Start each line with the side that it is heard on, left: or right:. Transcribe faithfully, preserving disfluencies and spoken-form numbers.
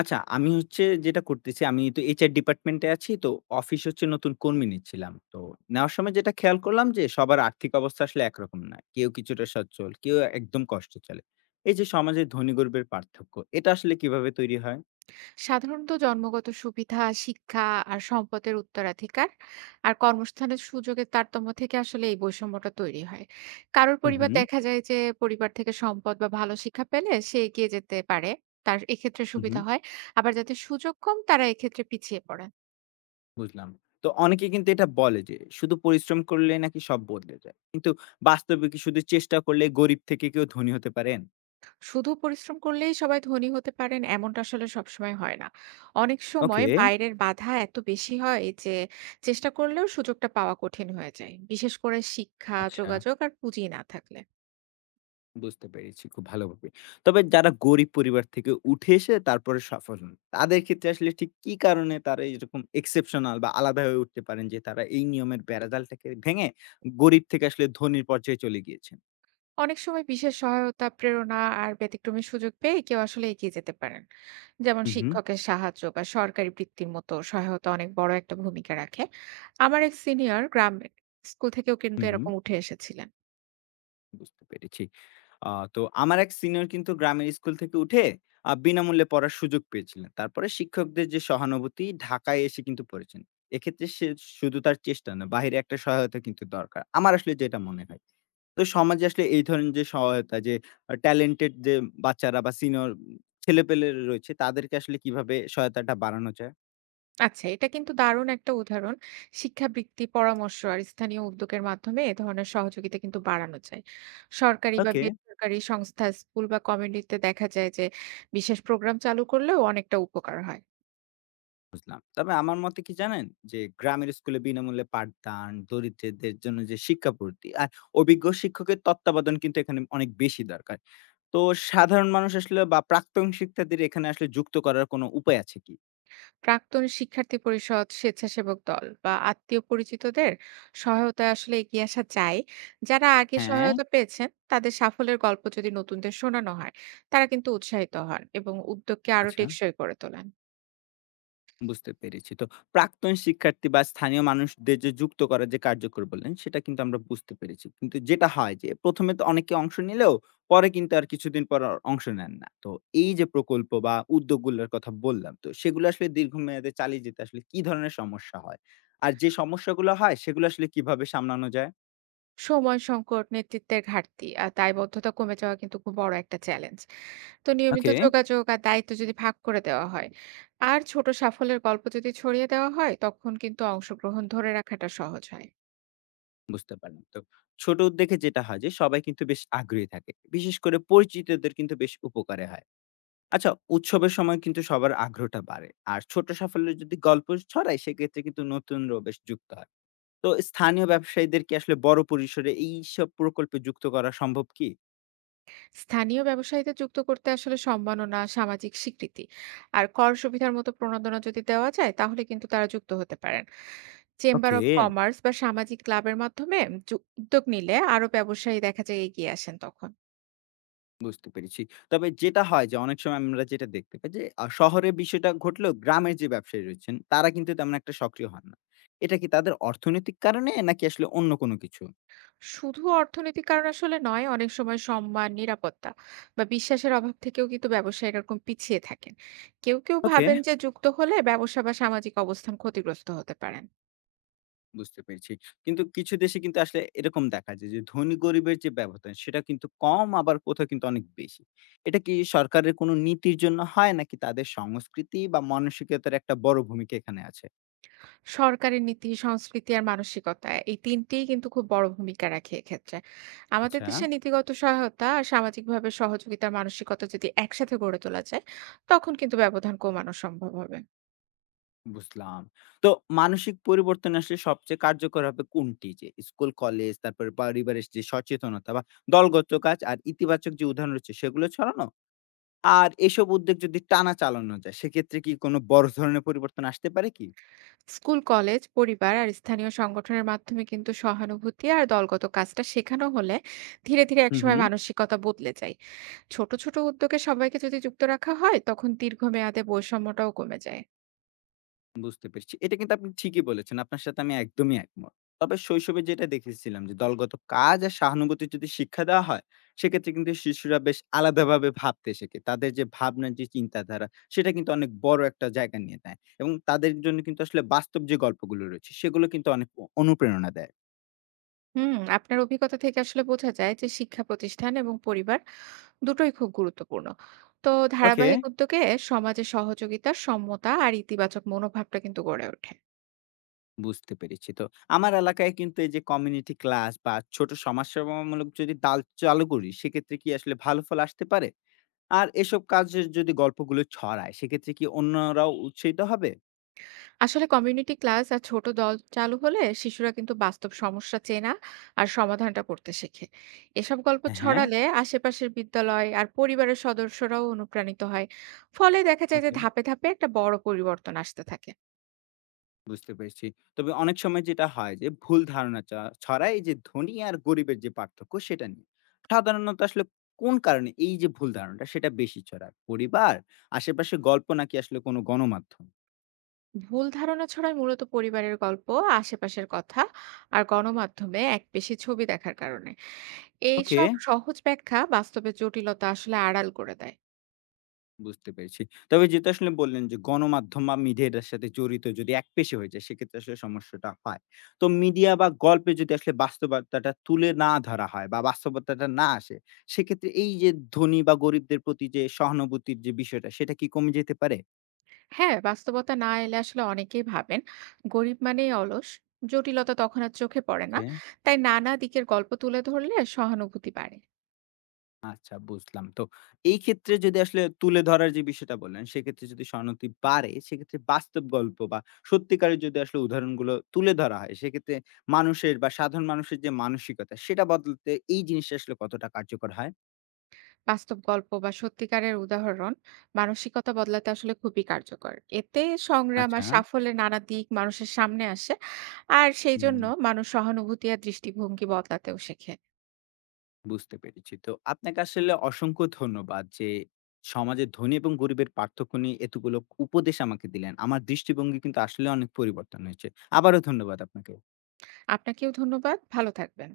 left: আচ্ছা, আমি হচ্ছে যেটা করতেছি, আমি তো এইচ আর ডিপার্টমেন্টে আছি। তো অফিস হচ্ছে নতুন কর্মী নিচ্ছিলাম। তো নেওয়ার সময় যেটা খেয়াল করলাম যে, সবার আর্থিক অবস্থা আসলে একরকম না। কেউ কিছুটা সচ্ছল, কেউ একদম কষ্টে চলে। এই যে সমাজে ধনী গরিবের পার্থক্য, এটা আসলে কিভাবে তৈরি হয়?
right: সাধারণত জন্মগত সুবিধা, শিক্ষা আর সম্পদের উত্তরাধিকার আর কর্মস্থানের সুযোগের তারতম্য থেকে আসলে এই বৈষম্যটা তৈরি হয়। কারোর
left: হু,
right: পরিবার
left: হু,
right: দেখা যায় যে পরিবার থেকে সম্পদ বা ভালো শিক্ষা পেলে সে এগিয়ে যেতে পারে। তার এক্ষেত্রে
left: হু, হু,
right: সুবিধা হয়। আবার যাদের সুযোগ কম তারা এক্ষেত্রে পিছিয়ে পড়েন।
left: বুঝলাম। তো অনেকে কিন্তু এটা বলে যে, শুধু পরিশ্রম করলে নাকি সব বদলে যায়। কিন্তু বাস্তবে কি শুধু চেষ্টা করলে গরিব থেকে কেউ ধনী হতে পারেন?
right: শুধু পরিশ্রম করলেই সবাই ধনী হতে পারেন এমনটা আসলে সবসময় হয় না। অনেক সময়
left: ওকে,
right: বাইরের বাধা এত বেশি হয় যে চেষ্টা করলেও সুযোগটা পাওয়া কঠিন হয়ে যায়। বিশেষ করে শিক্ষা,
left: আচ্ছা।
right: যোগাযোগ আর পুঁজি না থাকলে।
left: বুঝতে পেরেছি খুব ভালোভাবে। তবে যারা গরিব পরিবার থেকে উঠে এসে তারপরে সফল হন, তাদের ক্ষেত্রে আসলে ঠিক কি কারণে তারা এরকম এক্সেপশনাল বা আলাদা হয়ে উঠতে পারেন যে তারা এই নিয়মের বেড়াজালটাকে ভেঙে গরিব থেকে আসলে ধনীর পর্যায়ে চলে গিয়েছেন?
right: অনেক সময় বিশেষ সহায়তা, প্রেরণা আর ব্যতিক্রমী সুযোগ পেয়ে কেউ আসলে এগিয়ে যেতে পারেন। যেমন
left: হু, হু।
right: শিক্ষকের সাহায্য বা সরকারি বৃত্তির মতো সহায়তা অনেক বড় একটা ভূমিকা রাখে। আমার এক সিনিয়র গ্রামের স্কুল থেকেও কিন্তু
left: হু, হু।
right: এরকম উঠে এসেছিলেন।
left: বুঝতে পেরেছি। আ তো আমার এক সিনিয়র কিন্তু গ্রামের স্কুল থেকে উঠে আ বিনামূল্যে পড়ার সুযোগ পেয়েছিলেন। তারপরে শিক্ষকদের যে সহানুভূতি ঢাকায় এসে কিন্তু পড়েছেন। এক্ষেত্রে সে শুধু তার চেষ্টা না, বাহিরে একটা সহায়তা কিন্তু দরকার। আমার আসলে যেটা মনে হয়। তো সমাজে আসলে এই ধরনের যে সহায়তা যে আ ট্যালেন্টেড যে বাচ্চারা বা সিনিয়র ছেলেপেলে রয়েছে তাদেরকে আসলে কিভাবে সহায়তাটা বাড়ানো যায়?
right: আচ্ছা, এটা কিন্তু দারুণ একটা উদাহরণ। শিক্ষাবৃত্তি, পরামর্শ আর স্থানীয় উদ্যোগের মাধ্যমে এ ধরনের সহযোগিতা কিন্তু বাড়ানো যায়। সরকারি বা
left: ওকে।
right: বেসরকারি সংস্থা, স্কুল বা কমিউনিটিতে দেখা যায় যে বিশেষ প্রোগ্রাম চালু করলেও অনেকটা উপকার হয়।
left: বুঝলাম। তবে আমার মতে কি জানেন? যে গ্রামের স্কুলে বিনামূল্যে পাঠদান, দরিদ্রদের জন্য যে শিক্ষাপূর্তি আর অভিজ্ঞ শিক্ষকের তত্ত্বাবধান কিন্তু এখানে অনেক বেশি দরকার। তো সাধারণ মানুষ আসলে বা প্রাক্তন শিক্ষার্থীদের এখানে আসলে যুক্ত করার কোনো উপায় আছে কি?
right: প্রাক্তন শিক্ষার্থী পরিষদ, স্বেচ্ছাসেবক দল বা আত্মীয় পরিচিতদের সহায়তায় আসলে এগিয়ে আসা যায়। যারা আগে
left: হ্যাঁ,
right: সহায়তা পেয়েছেন তাদের সাফল্যের গল্প যদি নতুনদের শোনানো হয়, তারা কিন্তু উৎসাহিত হন এবং উদ্যোগকে আরো
left: আচ্ছা।
right: টেকসই করে তোলেন।
left: বুঝতে পেরেছি। তো প্রাক্তন শিক্ষার্থী বা স্থানীয় মানুষদের যে যুক্ত করার যে কার্যকর বললেন, সেটা কিন্তু আমরা বুঝতে পেরেছি। কিন্তু যেটা হয় যে প্রথম এ তো অনেকে অংশ নিলেও পরে কিন্তু আর কিছুদিন পর আর অংশ নেন না। তো এই যে প্রকল্প বা উদ্যোগগুলোর কথা বললাম, তো সেগুলো আসলে দীর্ঘমেয়াদে চালিয়ে যেতে আসলে কি ধরনের সমস্যা হয়? আর যে সমস্যাগুলো হয় সেগুলো আসলে কিভাবে সামলানো যায়?
right: সময় সংকট, নেতৃত্বের ঘাটতি আর দায়বদ্ধতা কমে যাওয়া কিন্তু খুব বড় একটা চ্যালেঞ্জ। তো নিয়মিত
left: ওকে,
right: যোগাযোগ আর দায়িত্ব যদি ভাগ করে দেওয়া হয় আর ছোট সাফল্যের গল্প যদি ছড়িয়ে দেওয়া হয়, তখন কিন্তু অংশগ্রহণ ধরে রাখাটা সহজ হয়।
left: বুঝতে পারলাম। তো ছোট উদ্যোগে যেটা হয় যে সবাই কিন্তু বেশ আগ্রহী থাকে। বিশেষ করে পরিচিতদের কিন্তু বেশ উপকারে হয়। আচ্ছা, উৎসবের সময় কিন্তু সবার আগ্রহটা বাড়ে। আর ছোট সাফল্যের যদি গল্প ছড়ায় সেক্ষেত্রে কিন্তু নতুনরাও বেশ যুক্ত হয়। তো স্থানীয় ব্যবসায়ীদের কি আসলে বড় পরিসরে এইসব প্রকল্পে যুক্ত করা সম্ভব কি?
right: স্থানীয় ব্যবসায়ীদের যুক্ত করতে আসলে সম্মাননা সামাজিক স্বীকৃতি আর কর সুবিধার মতো প্রণোদনা যদি দেওয়া যায় তাহলে কিন্তু তারা যুক্ত হতে পারেন চেম্বার
left: ওকে
right: অফ কমার্স বা সামাজিক ক্লাবের মাধ্যমে যু- উদ্যোগ নিলে আরো ব্যবসায়ী দেখা যায় এগিয়ে আসেন তখন।
left: বুঝতে পেরেছি। তবে যেটা হয় যে অনেক সময় আমরা যেটা দেখতে পাই যে আ শহরে বিষয়টা ঘটলেও গ্রামের যে ব্যবসায়ী রয়েছেন তারা কিন্তু তেমন একটা সক্রিয় হন না। এটা কি তাদের অর্থনৈতিক কারণে নাকি আসলে অন্য কোনো কিছু?
right: শুধু অর্থনৈতিক কারণ আসলে নয়, অনেক সময় সম্মান, নিরাপত্তা বা বিশ্বাসের অভাব থেকেও কিন্তু ব্যবসায়ীরা এরকম পিছিয়ে থাকেন। কেউ কেউ
left: ওকে
right: ভাবেন যে যুক্ত হলে ব্যবসা বা সামাজিক অবস্থান ক্ষতিগ্রস্ত হতে পারেন।
left: বুঝতে পেরেছি। কিন্তু কিছু দেশে কিন্তু আসলে এরকম দেখা যায় যে, ধনী গরিবের যে ব্যবধান সেটা কিন্তু কম আবার কোথাও কিন্তু অনেক বেশি। এটা কি সরকারের কোনো নীতির জন্য হয় নাকি তাদের সংস্কৃতি বা মানসিকতার একটা বড় ভূমিকা এখানে আছে?
right: সরকারের নীতি, সংস্কৃতি আর মানসিকতা এই তিন টিই কিন্তু খুব বড় ভূমিকা রাখে এক্ষেত্রে। আমাদের
left: আচ্ছা,
right: দেশে নীতিগত সহায়তা আর সামাজিকভাবে সহযোগিতার মানসিকতা যদি একসাথে গড়ে তোলা যায়, তখন কিন্তু ব্যবধান কমানো সম্ভব হবে।
left: বুঝলাম। তো মানসিক পরিবর্তন আসলে সবচেয়ে কার্যকর হবে কোনটি? যে স্কুল, কলেজ তারপরে পারিবারিক যে সচেতনতা বা দলগত কাজ আর ইতিবাচক যে উদাহরণ রয়েছে সেগুলো ছড়ানো? আর এসব উদ্যোগ যদি টানা চালানো যায় সেক্ষেত্রে কি কোনো বড় ধরনের পরিবর্তন আসতে পারে কি?
right: স্কুল, কলেজ, পরিবার আর স্থানীয় সংগঠনের মাধ্যমে কিন্তু সহানুভূতি আর দলগত কাজটা শেখানো হলে ধীরে, ধীরে
left: হু, হু।
right: একসময় মানসিকতা বদলে যায়। ছোট, ছোট উদ্যোগে সবাইকে যদি যুক্ত রাখা হয়, তখন দীর্ঘমেয়াদে বৈষম্যটাও কমে যায়।
left: বুঝতে পেরেছি। এটা কিন্তু আপনি ঠিকই বলেছেন। আপনার সাথে আমি একদমই একমত। তবে শৈশবে যেটা দেখেছিলাম যে দলগত কাজ আর সহানুভূতির যদি শিক্ষা দেওয়া হয়, সেক্ষেত্রে কিন্তু শিশুরা বেশ আলাদাভাবে ভাবতে শেখে। তাদের যে ভাবনার যে চিন্তাধারা, সেটা কিন্তু অনেক বড় একটা জায়গা নিয়ে নেয়। এবং তাদের জন্য কিন্তু আসলে বাস্তব যে গল্পগুলো রয়েছে, সেগুলো কিন্তু অনেক অ অনুপ্রেরণা দেয়।
right: হুম, আপনার অভিজ্ঞতা থেকে আসলে বোঝা যায় যে শিক্ষা প্রতিষ্ঠান এবং পরিবার দুটোই খুব গুরুত্বপূর্ণ। তো
left: ওকে,
right: ধারাবাহিক উদ্যোগে সমাজে সহযোগিতা, সমতা আর ইতিবাচক মনোভাবটা কিন্তু গড়ে ওঠে।
left: বুঝতে পেরেছি। তো আমার এলাকায় কিন্তু এই যে কমিউনিটি ক্লাস বা ছোট সমাজসেবামূলক যদি দাল চালু করি, সেক্ষেত্রে কি আসলে ভালো ফল আসতে পারে? আর এসব কাজের যদি গল্পগুলো ছড়ায়, সেক্ষেত্রে কি অন্যরাও উৎসাহিত হবে?
right: আসলে কমিউনিটি ক্লাস আর ছোট দল চালু হলে শিশুরা কিন্তু বাস্তব সমস্যা চেনা আর সমাধানটা করতে শেখে। এসব গল্প
left: হ্যাঁ,
right: ছড়ালে আশেপাশের বিদ্যালয় আর পরিবারের সদস্যরাও অনুপ্রাণিত হয়। ফলে দেখা যায় যে
left: ওকে,
right: ধাপে, ধাপে একটা বড় পরিবর্তন আসতে থাকে।
left: বুঝতে পেরেছি। তবে অনেক সময় যেটা হয় যে ভুল ধারণা চ ছড়ায় এই যে ধনী আর গরিবের যে পার্থক্য সেটা নিয়ে। সাধারণত আসলে কোন কারণে এই যে ভুল ধারণাটা সেটা বেশি ছড়ায়? পরিবার, আশেপাশের গল্প নাকি আসলে কোনো গণমাধ্যম?
right: ভুল ধারণা ছড়ায় মূলত পরিবারের গল্প, আশেপাশের কথা আর গণমাধ্যমে একপেশে ছবি দেখার কারণে।
left: ওকে।
right: এইসব সহজ ব্যাখ্যা বাস্তবে জটিলতা আসলে আড়াল করে দেয়।
left: বুঝতে পেরেছি। তবে যেটা আসলে বললেন যে, গণমাধ্যম বা মিডিয়াটার সাথে জড়িত যদি একপেশে হয়ে যায়, সেক্ষেত্রে আসলে সমস্যাটা হয়। তো মিডিয়া বা গল্পে যদি আসলে বাস্তবতাটা তুলে না ধরা হয় বা বাস্তবতাটা না আসে, সেক্ষেত্রে এই যে ধনী বা গরিবদের প্রতি যে সহানুভূতির যে বিষয়টা, সেটা কি কমে যেতে পারে?
right: হ্যাঁ, বাস্তবতা না এলে আসলে অনেকেই ভাবেন গরিব মানেই অলস, জটিলতা তখন আর চোখে পড়ে না।
left: ওকে।
right: তাই নানা দিকের গল্প তুলে ধরলে সহানুভূতি বাড়ে।
left: আচ্ছা বুঝলাম। তো এই ক্ষেত্রে যদি আসলে তুলে ধরার যে বিষয়টা বললেন, সেক্ষেত্রে যদি সনতি বাড়ে, সেক্ষেত্রে বাস্তব গল্প বা সত্যিকারের যদি আসলে উদাহরণগুলো তুলে ধরা হয়, সেক্ষেত্রে মানুষের বা সাধারণ মানুষের যে মানসিকতা, সেটা বদলাতে এই জিনিসটা আসলে কতটা কার্যকর হয়?
right: বাস্তব গল্প বা সত্যিকারের উদাহরণ মানসিকতা বদলাতে আসলে খুবই কার্যকর। এতে সংগ্রাম
left: আচ্ছা,
right: আর সাফল্যের নানা দিক মানুষের সামনে আসে। আর সেই
left: হুম,
right: জন্য মানুষ সহানুভূতি আর দৃষ্টিভঙ্গি বদলাতেও শেখে।
left: বুঝতে পেরেছি। তো আপনাকে আসলে অসংখ্য ধন্যবাদ যে সমাজে ধনী এবং গরিবের পার্থক্য নিয়ে এতগুলো উপদেশ আমাকে দিলেন। আমার দৃষ্টিভঙ্গি কিন্তু আসলে অনেক পরিবর্তন হয়েছে। আবারও ধন্যবাদ আপনাকে।
right: আপনাকেও ধন্যবাদ। ভালো থাকবেন।